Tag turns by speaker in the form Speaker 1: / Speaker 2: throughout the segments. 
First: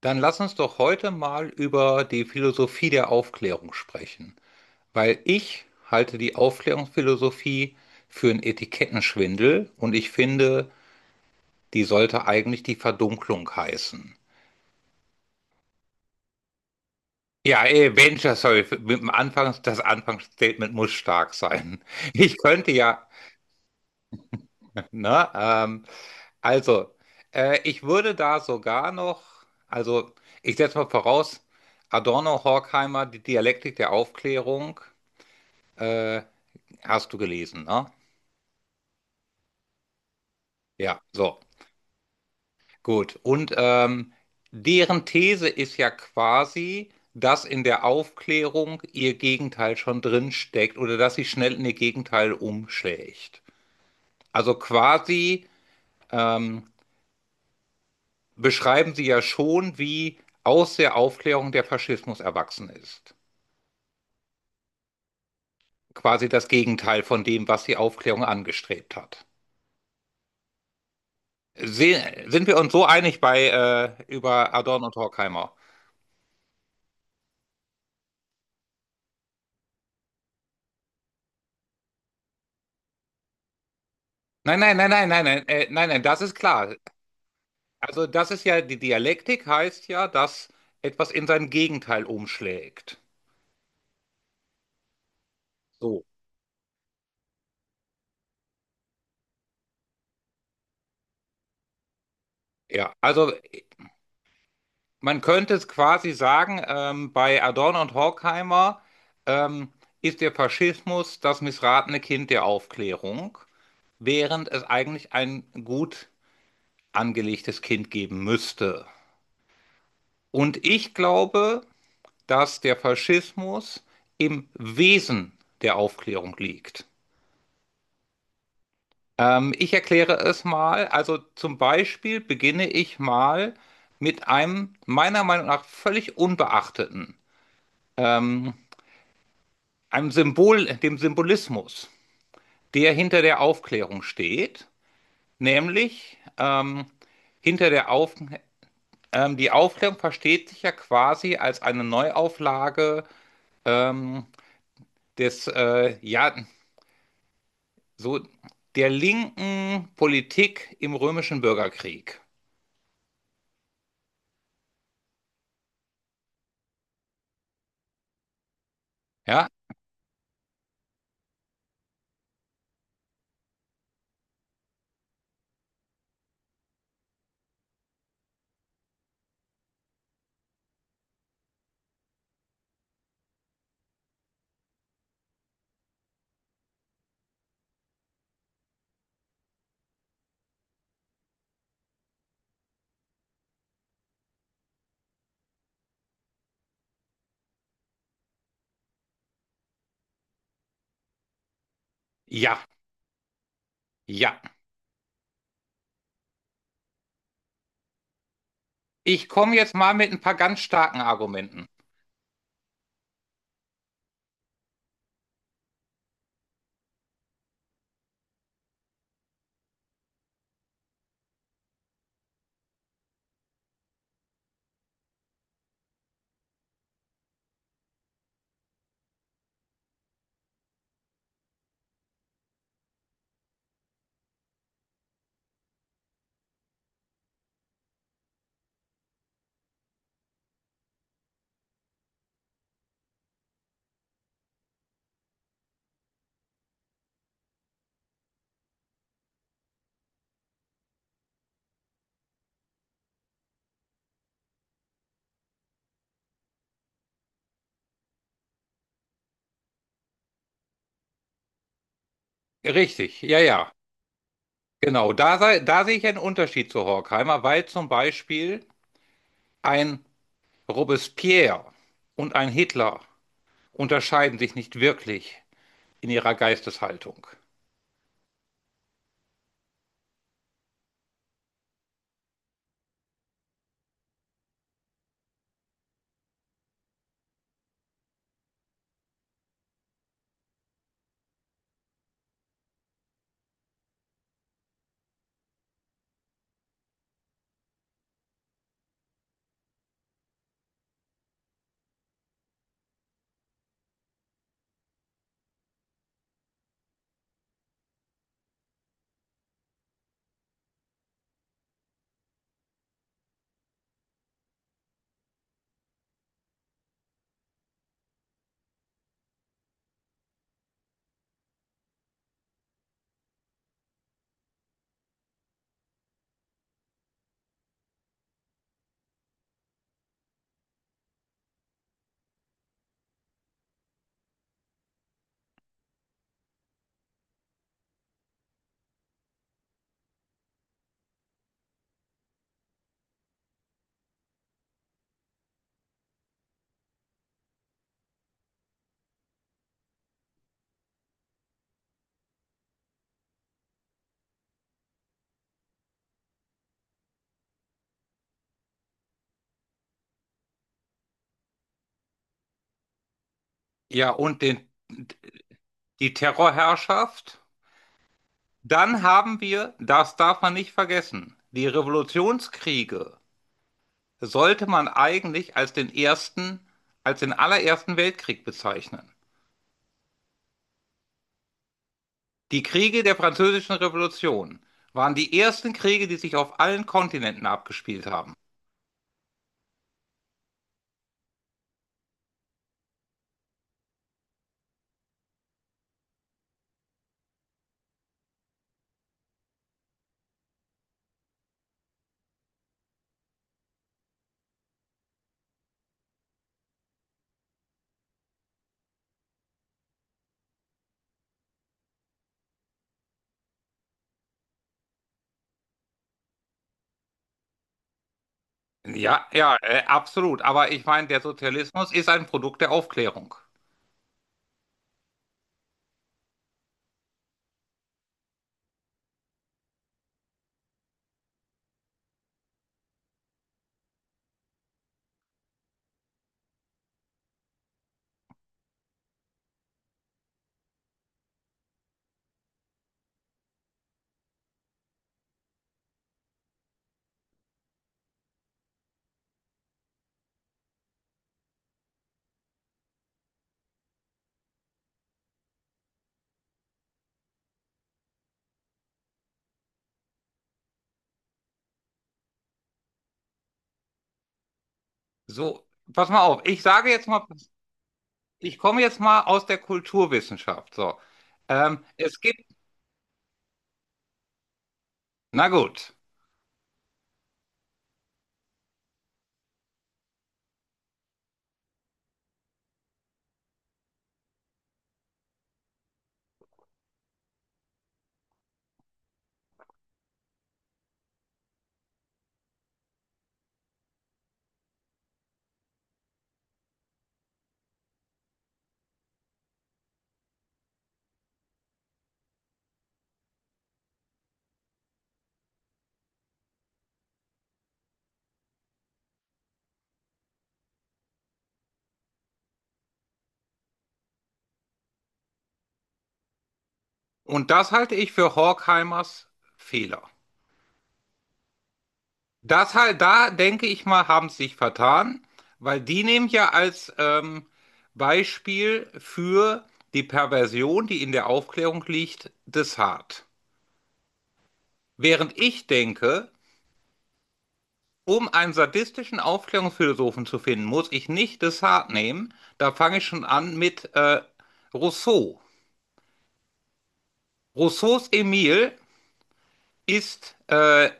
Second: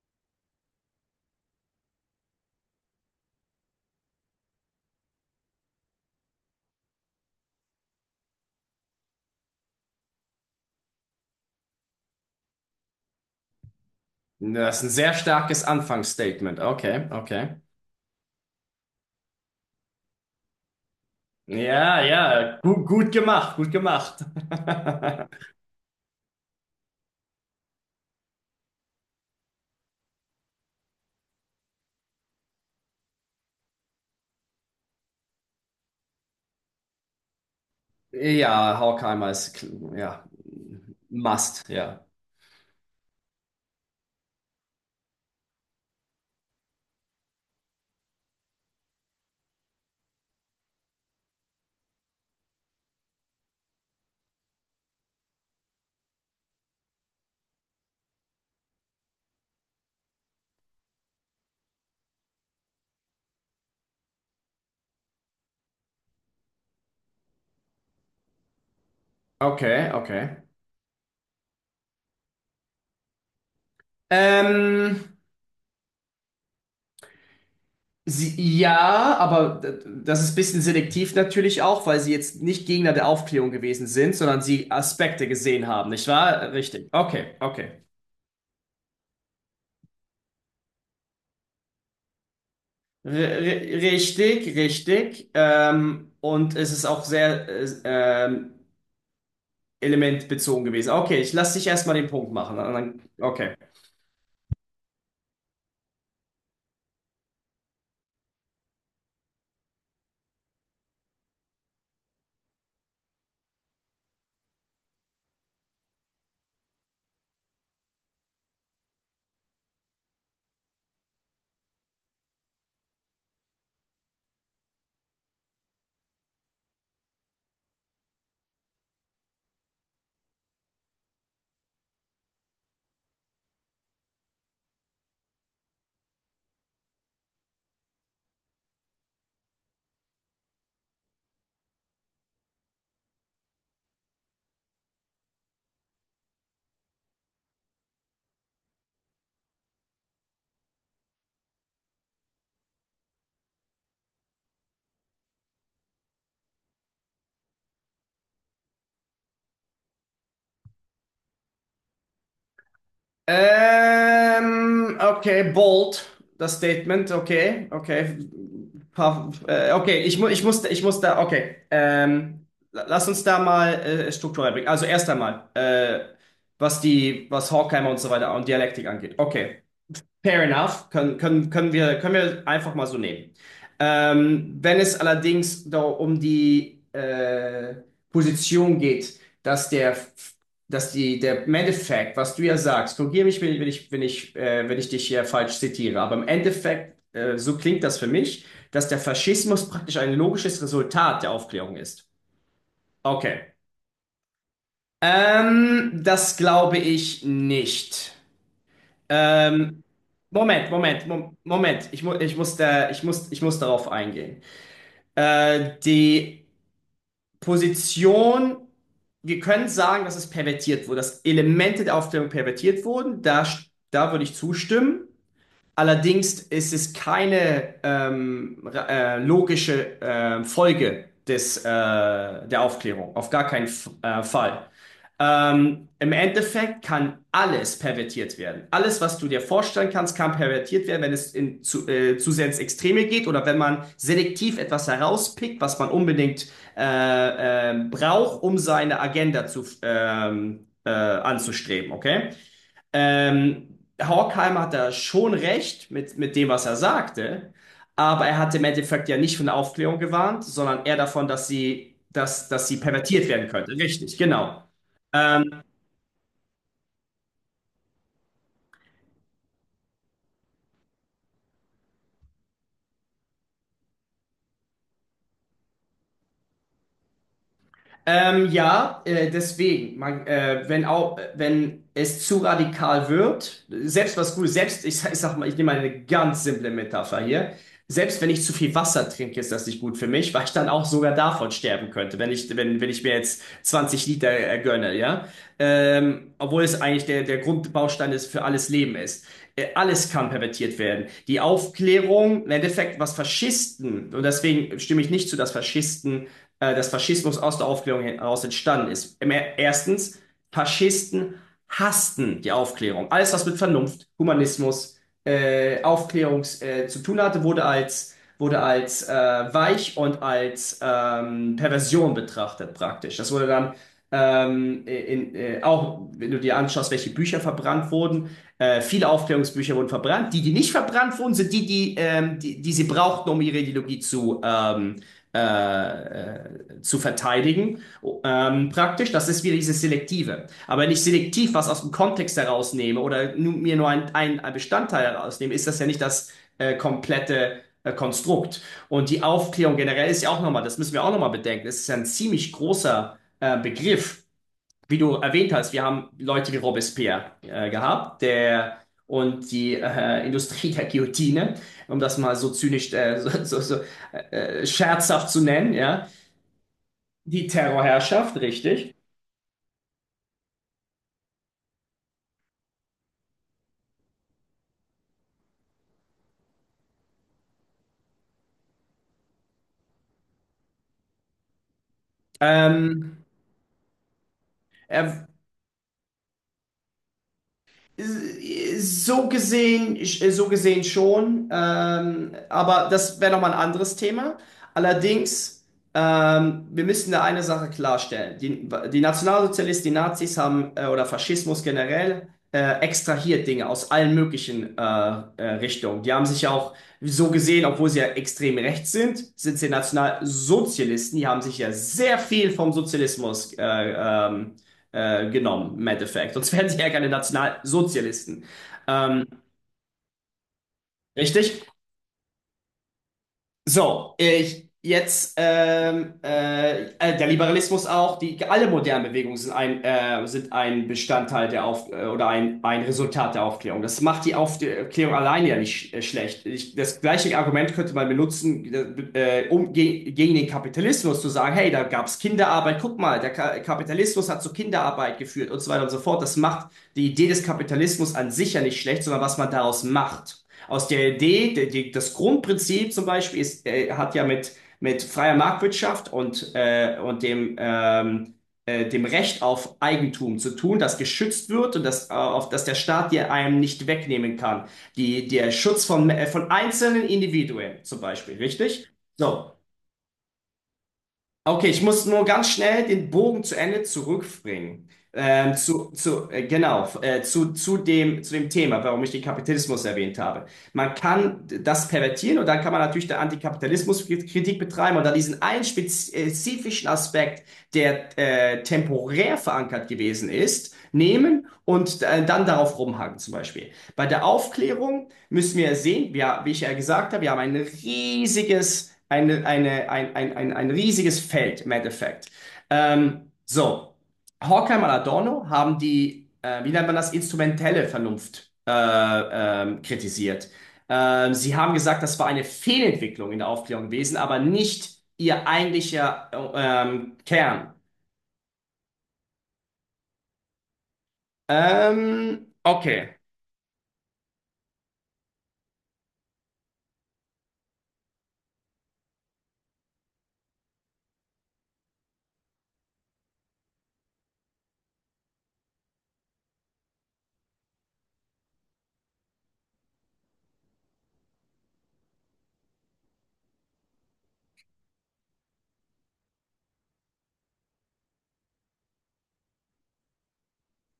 Speaker 1: Dann lass uns doch heute mal über die Philosophie der Aufklärung sprechen, weil ich halte die Aufklärungsphilosophie für einen Etikettenschwindel und ich finde, die sollte eigentlich die Verdunklung heißen.
Speaker 2: Das ist ein sehr starkes Anfangsstatement. Okay, okay.
Speaker 1: Ja, Mensch, das soll mit dem Anfangs, das Anfangsstatement muss stark sein.
Speaker 2: Ja,
Speaker 1: Ich
Speaker 2: ja,
Speaker 1: könnte
Speaker 2: gut,
Speaker 1: ja,
Speaker 2: gut gemacht, gut gemacht.
Speaker 1: ne, also, ich würde da sogar noch, also, ich setze mal voraus, Adorno, Horkheimer, die Dialektik der Aufklärung, äh, hast du gelesen, ne?
Speaker 2: Ja, Horkheimer ist, ja,
Speaker 1: Ja, so,
Speaker 2: must, ja.
Speaker 1: gut. Und deren These ist ja quasi, dass in der Aufklärung ihr Gegenteil schon drin steckt oder dass sie schnell in ihr Gegenteil umschlägt. Also quasi ähm, beschreiben sie ja schon, wie aus der Aufklärung der Faschismus erwachsen ist. Quasi das Gegenteil von dem, was die Aufklärung angestrebt hat.
Speaker 2: Okay, okay.
Speaker 1: Se sind wir uns so einig bei über Adorno und
Speaker 2: Ähm,
Speaker 1: Horkheimer?
Speaker 2: sie, ja, aber das ist ein bisschen selektiv natürlich auch, weil sie jetzt nicht Gegner der Aufklärung gewesen sind, sondern
Speaker 1: Nein,
Speaker 2: sie
Speaker 1: nein, nein, nein, nein,
Speaker 2: Aspekte
Speaker 1: nein,
Speaker 2: gesehen
Speaker 1: nein,
Speaker 2: haben,
Speaker 1: nein,
Speaker 2: nicht
Speaker 1: das ist
Speaker 2: wahr?
Speaker 1: klar.
Speaker 2: Richtig. Okay, okay.
Speaker 1: Also das ist ja, die Dialektik heißt ja, dass etwas in sein Gegenteil umschlägt.
Speaker 2: R r- richtig.
Speaker 1: So.
Speaker 2: Und es ist auch sehr, Element bezogen gewesen. Okay, ich lasse dich erstmal den Punkt machen.
Speaker 1: Ja, also
Speaker 2: Okay.
Speaker 1: man könnte es quasi sagen, bei Adorno und Horkheimer ähm, ist der Faschismus das missratene Kind der Aufklärung, während es eigentlich ein gut angelegtes Kind geben müsste. Und ich glaube, dass der Faschismus im Wesen der Aufklärung liegt. Ich erkläre es mal. Also zum Beispiel beginne ich mal mit einem meiner Meinung nach völlig unbeachteten, ähm, einem Symbol, dem Symbolismus, der hinter der Aufklärung steht. Nämlich hinter der Auf, die Aufklärung versteht sich ja quasi als eine Neuauflage ähm, des, ja, so der linken Politik im römischen Bürgerkrieg.
Speaker 2: Okay, bold, das Statement. Okay, okay.
Speaker 1: Ja,
Speaker 2: Okay, ich muss da, okay. Lass uns da mal Struktur reinbringen. Also erst einmal, was was Horkheimer und so weiter und Dialektik angeht. Okay. Fair enough, können wir einfach mal so nehmen. Wenn es allerdings da um die Position geht, dass die, der im Endeffekt, was du ja sagst, korrigiere mich, wenn ich dich hier falsch zitiere, aber im Endeffekt, so klingt das für mich, dass der Faschismus praktisch ein logisches Resultat der Aufklärung ist.
Speaker 1: ja,
Speaker 2: Okay.
Speaker 1: ja.
Speaker 2: Das glaube ich nicht.
Speaker 1: Ich komme jetzt
Speaker 2: Ähm,
Speaker 1: mal mit ein paar ganz
Speaker 2: Moment,
Speaker 1: starken Argumenten.
Speaker 2: Moment. Ich, mu ich muss da, ich muss, Ich muss darauf eingehen. Die Position, wir können sagen, dass es pervertiert wurde, dass Elemente der Aufklärung pervertiert wurden. Da würde ich zustimmen. Allerdings ist es keine logische Folge der Aufklärung, auf gar keinen F Fall. Im Endeffekt kann alles pervertiert werden. Alles, was du dir vorstellen kannst, kann pervertiert werden, wenn es in zu sehr ins Extreme geht oder wenn man selektiv etwas herauspickt, was man unbedingt braucht, um seine Agenda anzustreben, okay? Horkheimer hat da schon recht mit dem, was er sagte, aber er hat im Endeffekt ja nicht von der Aufklärung gewarnt, sondern eher davon, dass sie
Speaker 1: Richtig,
Speaker 2: pervertiert
Speaker 1: ja,
Speaker 2: werden könnte.
Speaker 1: ja,
Speaker 2: Richtig, genau.
Speaker 1: genau. Da, sei,
Speaker 2: Ähm,
Speaker 1: da sehe ich einen Unterschied zu Horkheimer, weil zum Beispiel ein Robespierre und ein Hitler unterscheiden sich nicht wirklich in ihrer Geisteshaltung.
Speaker 2: Ja, deswegen, wenn auch, wenn es zu radikal wird, selbst was gut, selbst, ich sag mal, ich nehme mal eine ganz simple Metapher hier, selbst wenn ich zu viel Wasser trinke, ist das nicht gut für mich, weil ich dann auch sogar davon sterben könnte, wenn ich mir jetzt 20 Liter gönne, ja, obwohl es eigentlich der Grundbaustein ist für alles Leben ist. Alles kann pervertiert werden. Die Aufklärung, im Endeffekt, was Faschisten, und deswegen stimme ich nicht zu, dass Faschisten dass Faschismus aus der Aufklärung heraus entstanden ist. Erstens, Faschisten hassten die Aufklärung. Alles, was mit Vernunft, Humanismus, Aufklärung zu tun hatte, wurde als weich und als Perversion betrachtet praktisch. Das wurde dann auch, wenn du dir anschaust, welche Bücher verbrannt wurden, viele Aufklärungsbücher wurden verbrannt. Die, die nicht verbrannt wurden, sind die, sie brauchten, um ihre Ideologie äh, zu verteidigen, praktisch. Das ist wieder dieses Selektive. Aber wenn ich selektiv was aus dem Kontext herausnehme oder mir nur ein Bestandteil herausnehme, ist das ja nicht das komplette Konstrukt. Und die Aufklärung generell ist ja auch nochmal, das müssen wir auch nochmal bedenken, es ist ja ein ziemlich großer Begriff wie du erwähnt hast, wir haben Leute wie Robespierre gehabt, der und die Industrie der Guillotine, um das mal so zynisch, so
Speaker 1: Ja, und den,
Speaker 2: scherzhaft zu nennen, ja,
Speaker 1: die Terrorherrschaft,
Speaker 2: die Terrorherrschaft, richtig.
Speaker 1: dann haben wir, das darf man nicht vergessen, die Revolutionskriege sollte man eigentlich als den ersten, als den allerersten Weltkrieg bezeichnen. Die Kriege der
Speaker 2: Ähm,
Speaker 1: Französischen Revolution waren
Speaker 2: er,
Speaker 1: die ersten Kriege, die sich auf allen Kontinenten abgespielt haben.
Speaker 2: So gesehen schon, aber das wäre nochmal ein anderes Thema. Allerdings, wir müssen da eine Sache klarstellen. Die Nationalsozialisten, die Nazis haben, oder Faschismus generell, extrahiert Dinge aus allen möglichen Richtungen. Die haben sich ja auch so gesehen, obwohl sie ja extrem rechts sind, sind sie Nationalsozialisten. Die haben sich ja sehr viel vom Sozialismus genommen, im Endeffekt. Sonst wären sie ja keine Nationalsozialisten. Ähm,
Speaker 1: Ja, ja, absolut. Aber ich meine, der
Speaker 2: richtig?
Speaker 1: Sozialismus ist ein Produkt der Aufklärung.
Speaker 2: So, ich, jetzt der Liberalismus auch, die alle modernen Bewegungen sind sind ein Bestandteil der Auf oder ein Resultat der Aufklärung. Das macht die Aufklärung alleine ja nicht schlecht. Das gleiche Argument könnte man benutzen, um ge gegen den Kapitalismus zu sagen, hey, da gab's Kinderarbeit, guck mal, der Ka Kapitalismus hat zu Kinderarbeit geführt und so weiter und so fort. Das macht die Idee des Kapitalismus an sich ja nicht schlecht, sondern was man daraus macht. Aus der Idee, das Grundprinzip zum Beispiel ist, hat ja mit freier Marktwirtschaft und, dem Recht auf Eigentum zu tun, das geschützt wird und das, auf das der Staat dir einem nicht wegnehmen kann. Der
Speaker 1: So,
Speaker 2: Schutz
Speaker 1: pass mal auf.
Speaker 2: von
Speaker 1: Ich sage
Speaker 2: einzelnen
Speaker 1: jetzt mal,
Speaker 2: Individuen zum Beispiel,
Speaker 1: ich komme
Speaker 2: richtig?
Speaker 1: jetzt mal aus
Speaker 2: So,
Speaker 1: der Kulturwissenschaft. So,
Speaker 2: okay, ich muss
Speaker 1: es
Speaker 2: nur
Speaker 1: gibt,
Speaker 2: ganz schnell den Bogen zu Ende zurückbringen.
Speaker 1: na gut.
Speaker 2: Zu dem Thema, warum ich den Kapitalismus erwähnt habe. Man kann das pervertieren und dann kann man natürlich der Antikapitalismuskritik betreiben und dann diesen einen spezifischen Aspekt, der temporär verankert gewesen ist, nehmen und dann darauf rumhaken zum Beispiel. Bei der Aufklärung müssen wir sehen, wir, wie ich ja gesagt habe, wir haben ein riesiges, eine, ein riesiges Feld im Endeffekt. Ähm, so, Horkheimer und Adorno haben die, wie nennt man das, instrumentelle Vernunft kritisiert. Sie haben gesagt, das war eine Fehlentwicklung in der Aufklärung gewesen, aber nicht ihr eigentlicher
Speaker 1: Und das
Speaker 2: Kern.
Speaker 1: halte ich für Horkheimers Fehler.
Speaker 2: Ähm,
Speaker 1: Das halt,
Speaker 2: okay,
Speaker 1: da denke ich mal, haben sie sich vertan, weil die nehmen ja als Beispiel für die Perversion, die in der Aufklärung liegt, Descartes. Während ich denke, um einen sadistischen Aufklärungsphilosophen zu finden, muss ich nicht Descartes nehmen. Da fange ich schon an mit Rousseau. Rousseaus Emile ist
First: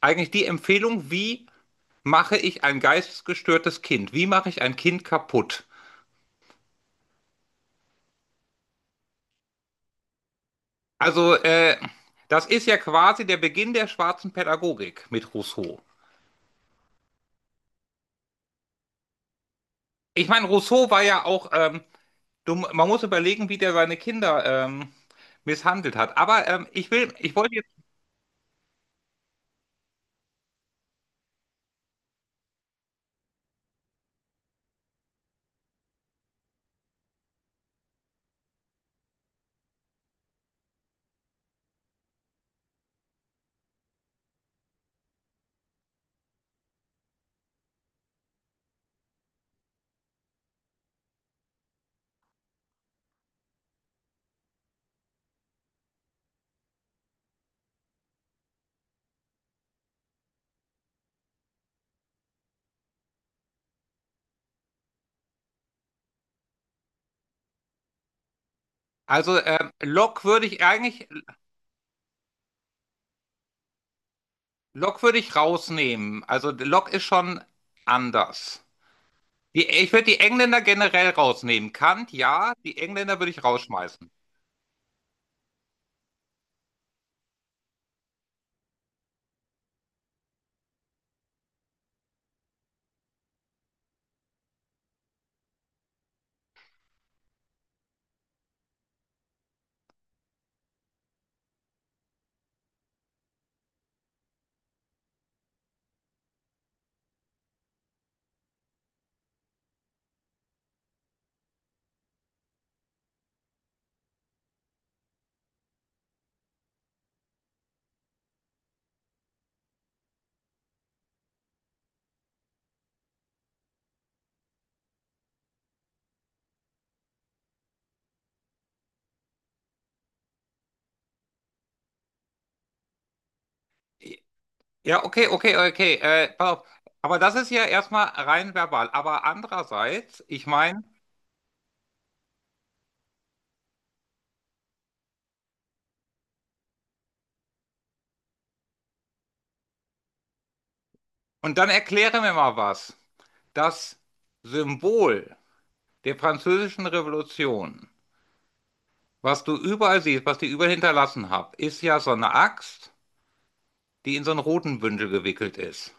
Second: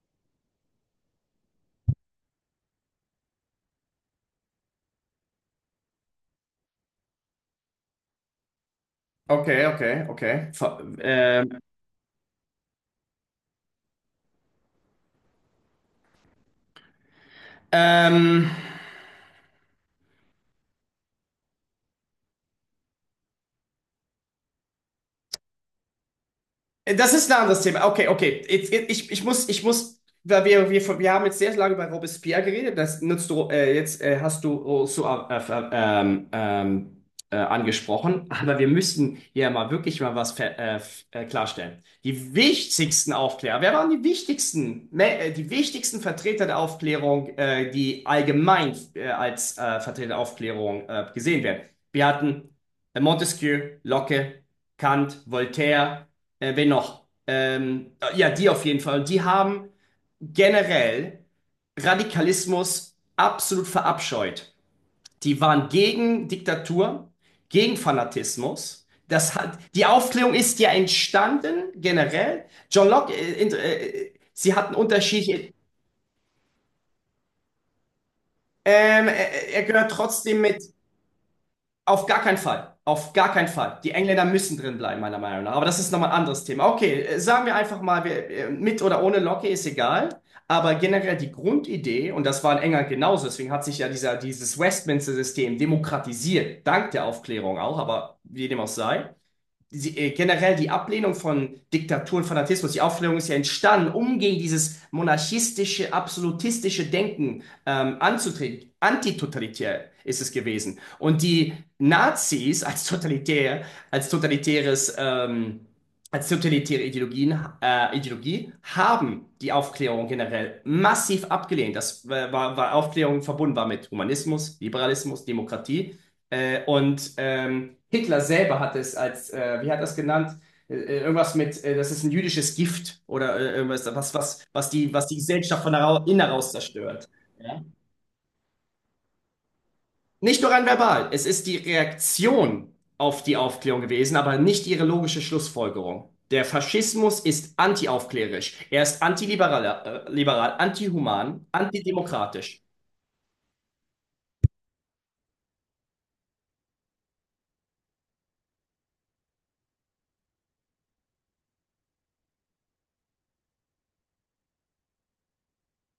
Speaker 1: eigentlich die Empfehlung, wie mache ich ein geistesgestörtes Kind? Wie mache ich ein Kind kaputt?
Speaker 2: okay.
Speaker 1: Also, äh, Das ist ja quasi der Beginn der schwarzen Pädagogik mit Rousseau.
Speaker 2: Ähm,
Speaker 1: Ich meine, Rousseau war ja auch, dumm, man muss überlegen, wie der seine Kinder misshandelt hat. Aber ich
Speaker 2: Das
Speaker 1: will,
Speaker 2: ist
Speaker 1: ich
Speaker 2: ein
Speaker 1: wollte
Speaker 2: anderes
Speaker 1: jetzt,
Speaker 2: Thema. Okay, okay. Ich muss, weil wir haben jetzt sehr lange über Robespierre geredet. Das nutzt du, jetzt hast du Rousseau angesprochen. Aber wir müssen hier mal wirklich mal was klarstellen. Die wichtigsten Aufklärer, wer waren die wichtigsten, die wichtigsten Vertreter der Aufklärung, die allgemein als Vertreter der Aufklärung gesehen werden? Wir hatten Montesquieu, Locke, Kant, Voltaire. Wen noch? Ja, die auf jeden Fall. Und die haben generell Radikalismus absolut verabscheut. Die waren gegen Diktatur, gegen Fanatismus. Das
Speaker 1: also
Speaker 2: hat, die
Speaker 1: Locke
Speaker 2: Aufklärung
Speaker 1: würde
Speaker 2: ist
Speaker 1: ich
Speaker 2: ja
Speaker 1: eigentlich,
Speaker 2: entstanden, generell. John Locke, sie hatten
Speaker 1: Locke würde ich
Speaker 2: unterschiedliche.
Speaker 1: rausnehmen. Also Locke ist schon anders.
Speaker 2: Er
Speaker 1: Die,
Speaker 2: gehört
Speaker 1: ich würde die
Speaker 2: trotzdem
Speaker 1: Engländer
Speaker 2: mit.
Speaker 1: generell rausnehmen.
Speaker 2: Auf
Speaker 1: Kant,
Speaker 2: gar keinen
Speaker 1: ja,
Speaker 2: Fall.
Speaker 1: die
Speaker 2: Auf
Speaker 1: Engländer würde
Speaker 2: gar
Speaker 1: ich
Speaker 2: keinen Fall. Die
Speaker 1: rausschmeißen.
Speaker 2: Engländer müssen drin bleiben, meiner Meinung nach. Aber das ist nochmal ein anderes Thema. Okay, sagen wir einfach mal, mit oder ohne Locke ist egal. Aber generell die Grundidee, und das war in England genauso, deswegen hat sich ja dieses Westminster-System demokratisiert, dank der Aufklärung auch, aber wie dem auch sei generell die Ablehnung von Diktatur und Fanatismus, die Aufklärung ist ja entstanden, um gegen dieses monarchistische, absolutistische Denken anzutreten. Antitotalitär ist es gewesen. Und die Nazis als totalitär, als totalitäres, ähm, als totalitäre Ideologie haben die Aufklärung generell massiv abgelehnt. Das war Aufklärung verbunden war mit Humanismus, Liberalismus, Demokratie. Hitler selber hat es als, wie hat er es genannt? Irgendwas das ist ein jüdisches Gift oder irgendwas, was
Speaker 1: Ja,
Speaker 2: was die
Speaker 1: okay, okay,
Speaker 2: Gesellschaft von
Speaker 1: okay.
Speaker 2: innen heraus
Speaker 1: Pass auf.
Speaker 2: zerstört.
Speaker 1: Aber das ist
Speaker 2: Ja.
Speaker 1: ja erstmal rein verbal. Aber andererseits,
Speaker 2: Nicht
Speaker 1: ich
Speaker 2: nur rein
Speaker 1: meine,
Speaker 2: verbal, es ist die Reaktion auf die Aufklärung gewesen, aber nicht ihre logische Schlussfolgerung. Der Faschismus ist antiaufklärisch. Er ist antiliberal, liberal, antihuman,
Speaker 1: und dann erkläre mir mal
Speaker 2: antidemokratisch.
Speaker 1: was. Das Symbol der Französischen Revolution, was du überall siehst, was die überall hinterlassen haben, ist ja so eine Axt, die in so einen roten Bündel gewickelt ist.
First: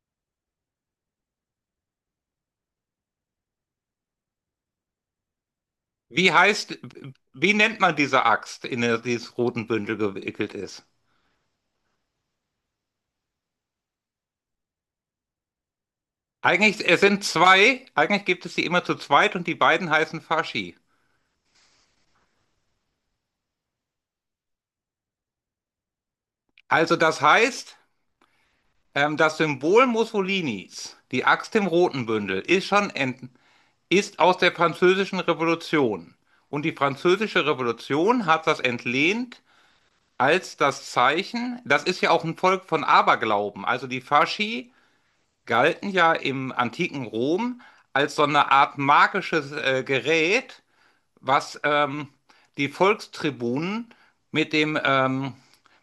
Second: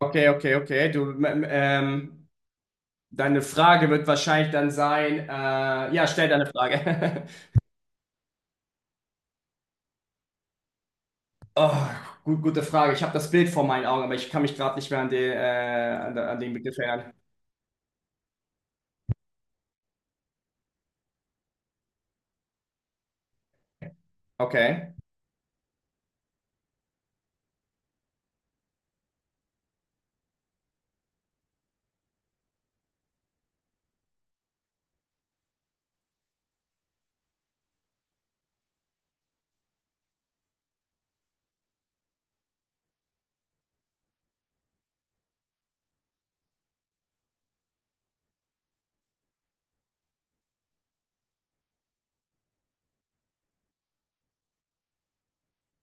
Speaker 2: Okay, okay, okay. Ähm, Deine Frage wird wahrscheinlich dann sein, ja, stell
Speaker 1: Wie
Speaker 2: deine
Speaker 1: heißt,
Speaker 2: Frage.
Speaker 1: wie nennt man diese Axt, in der dieses roten Bündel gewickelt ist?
Speaker 2: Oh, gut, gute Frage. Ich habe das Bild vor meinen Augen, aber ich kann mich gerade nicht mehr an, an den Begriff
Speaker 1: Eigentlich, es
Speaker 2: erinnern.
Speaker 1: sind zwei, eigentlich gibt es sie immer zu zweit und die beiden heißen Faschi.
Speaker 2: Okay.
Speaker 1: Also das heißt. Das Symbol Mussolinis, die Axt im roten Bündel, ist schon ent ist aus der Französischen Revolution. Und die Französische Revolution hat das entlehnt als das Zeichen, das ist ja auch ein Volk von Aberglauben. Also die Fasci galten ja im antiken Rom als so eine Art magisches Gerät, was die Volkstribunen mit dem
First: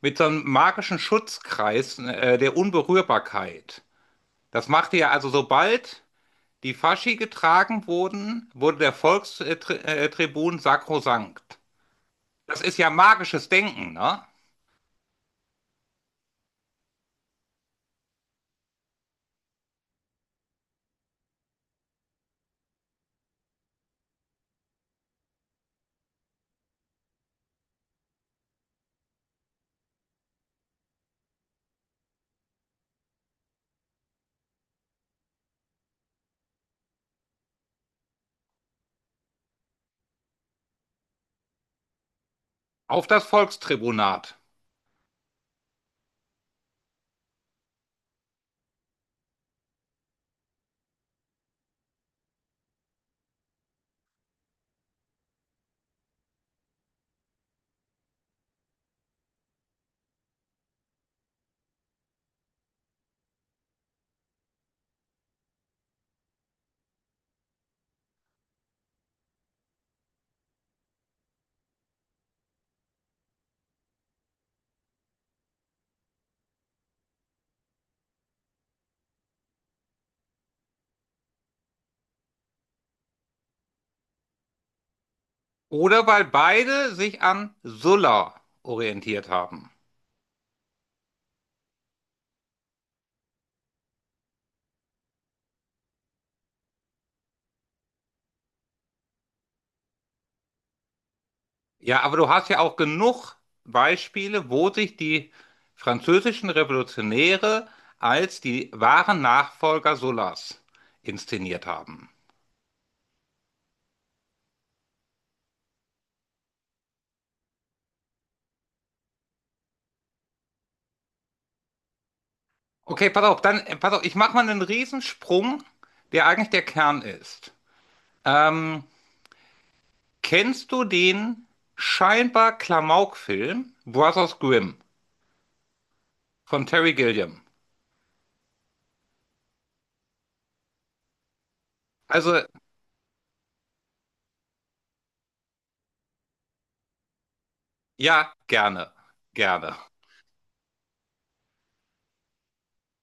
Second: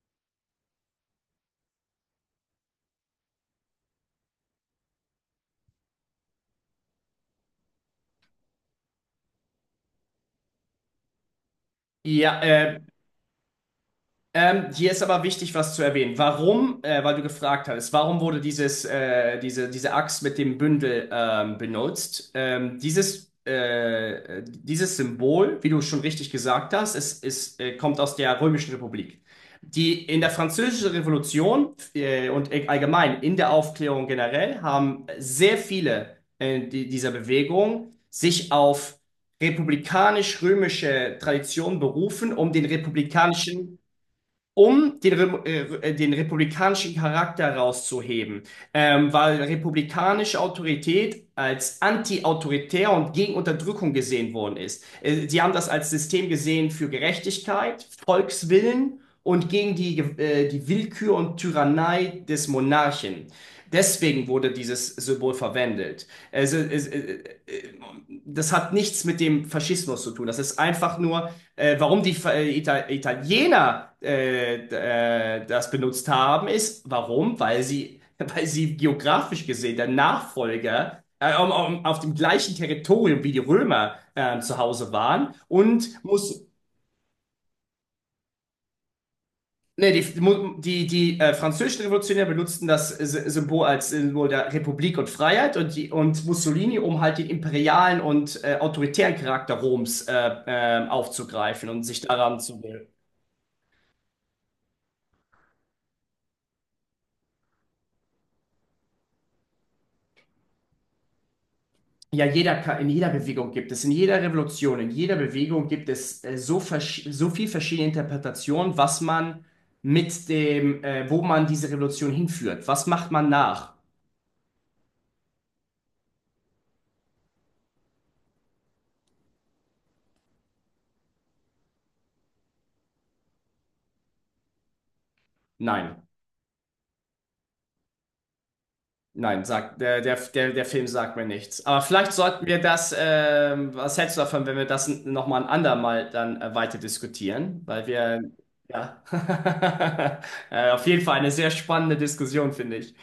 Speaker 1: mit so einem magischen Schutzkreis der Unberührbarkeit das machte ja also sobald die Faschi getragen wurden, wurde der Volkstribun sakrosankt.
Speaker 2: Ja,
Speaker 1: Das ist
Speaker 2: äh,
Speaker 1: ja magisches Denken, ne?
Speaker 2: Hier ist aber wichtig, was zu erwähnen. Warum, weil du gefragt hattest, warum wurde diese Axt mit dem Bündel benutzt? Dieses Symbol, wie du schon richtig gesagt hast, es kommt aus der Römischen Republik. Die in der Französischen Revolution und allgemein in der Aufklärung generell haben sehr viele dieser Bewegung sich auf republikanisch-römische Tradition berufen, um den
Speaker 1: Auf das
Speaker 2: republikanischen
Speaker 1: Volkstribunat.
Speaker 2: um den, den republikanischen Charakter rauszuheben weil republikanische Autorität als anti-autoritär und gegen Unterdrückung gesehen worden ist. Sie haben das als System gesehen für Gerechtigkeit, Volkswillen und gegen die Willkür und Tyrannei des Monarchen. Deswegen wurde dieses Symbol verwendet. Also, äh, äh, äh, das hat nichts mit dem Faschismus zu tun. Das ist einfach nur, warum die Italiener das benutzt haben, ist, warum? Weil sie weil sie geografisch gesehen der Nachfolger auf dem gleichen Territorium wie die Römer zu Hause waren und
Speaker 1: Oder weil
Speaker 2: muss
Speaker 1: beide sich an Sulla orientiert haben.
Speaker 2: die französischen Revolutionäre benutzten das Symbol als Symbol der Republik und Freiheit und, die, und Mussolini, um halt den imperialen und autoritären Charakter Roms aufzugreifen und sich
Speaker 1: Ja, aber du
Speaker 2: daran
Speaker 1: hast ja
Speaker 2: zu
Speaker 1: auch genug Beispiele, wo sich die französischen Revolutionäre als die wahren Nachfolger Sullas inszeniert haben.
Speaker 2: Ja, jeder, in jeder Bewegung gibt es, in jeder Revolution, in jeder Bewegung gibt es so viel verschiedene Interpretationen, was man mit wo man diese Revolution hinführt. Was macht man nach?
Speaker 1: Pass auf, ich mache mal einen Riesensprung, der eigentlich der Kern ist. Ähm, kennst du den scheinbar Klamauk-Film Brothers Grimm
Speaker 2: Nein,
Speaker 1: von Terry Gilliam?
Speaker 2: nein, sagt der Film sagt mir nichts. Aber vielleicht sollten
Speaker 1: Also,
Speaker 2: wir das, was hältst du davon, wenn wir das nochmal ein andermal dann weiter diskutieren? Weil wir,
Speaker 1: ja, gerne,
Speaker 2: ja,
Speaker 1: gerne.
Speaker 2: auf jeden Fall eine sehr spannende Diskussion, finde ich.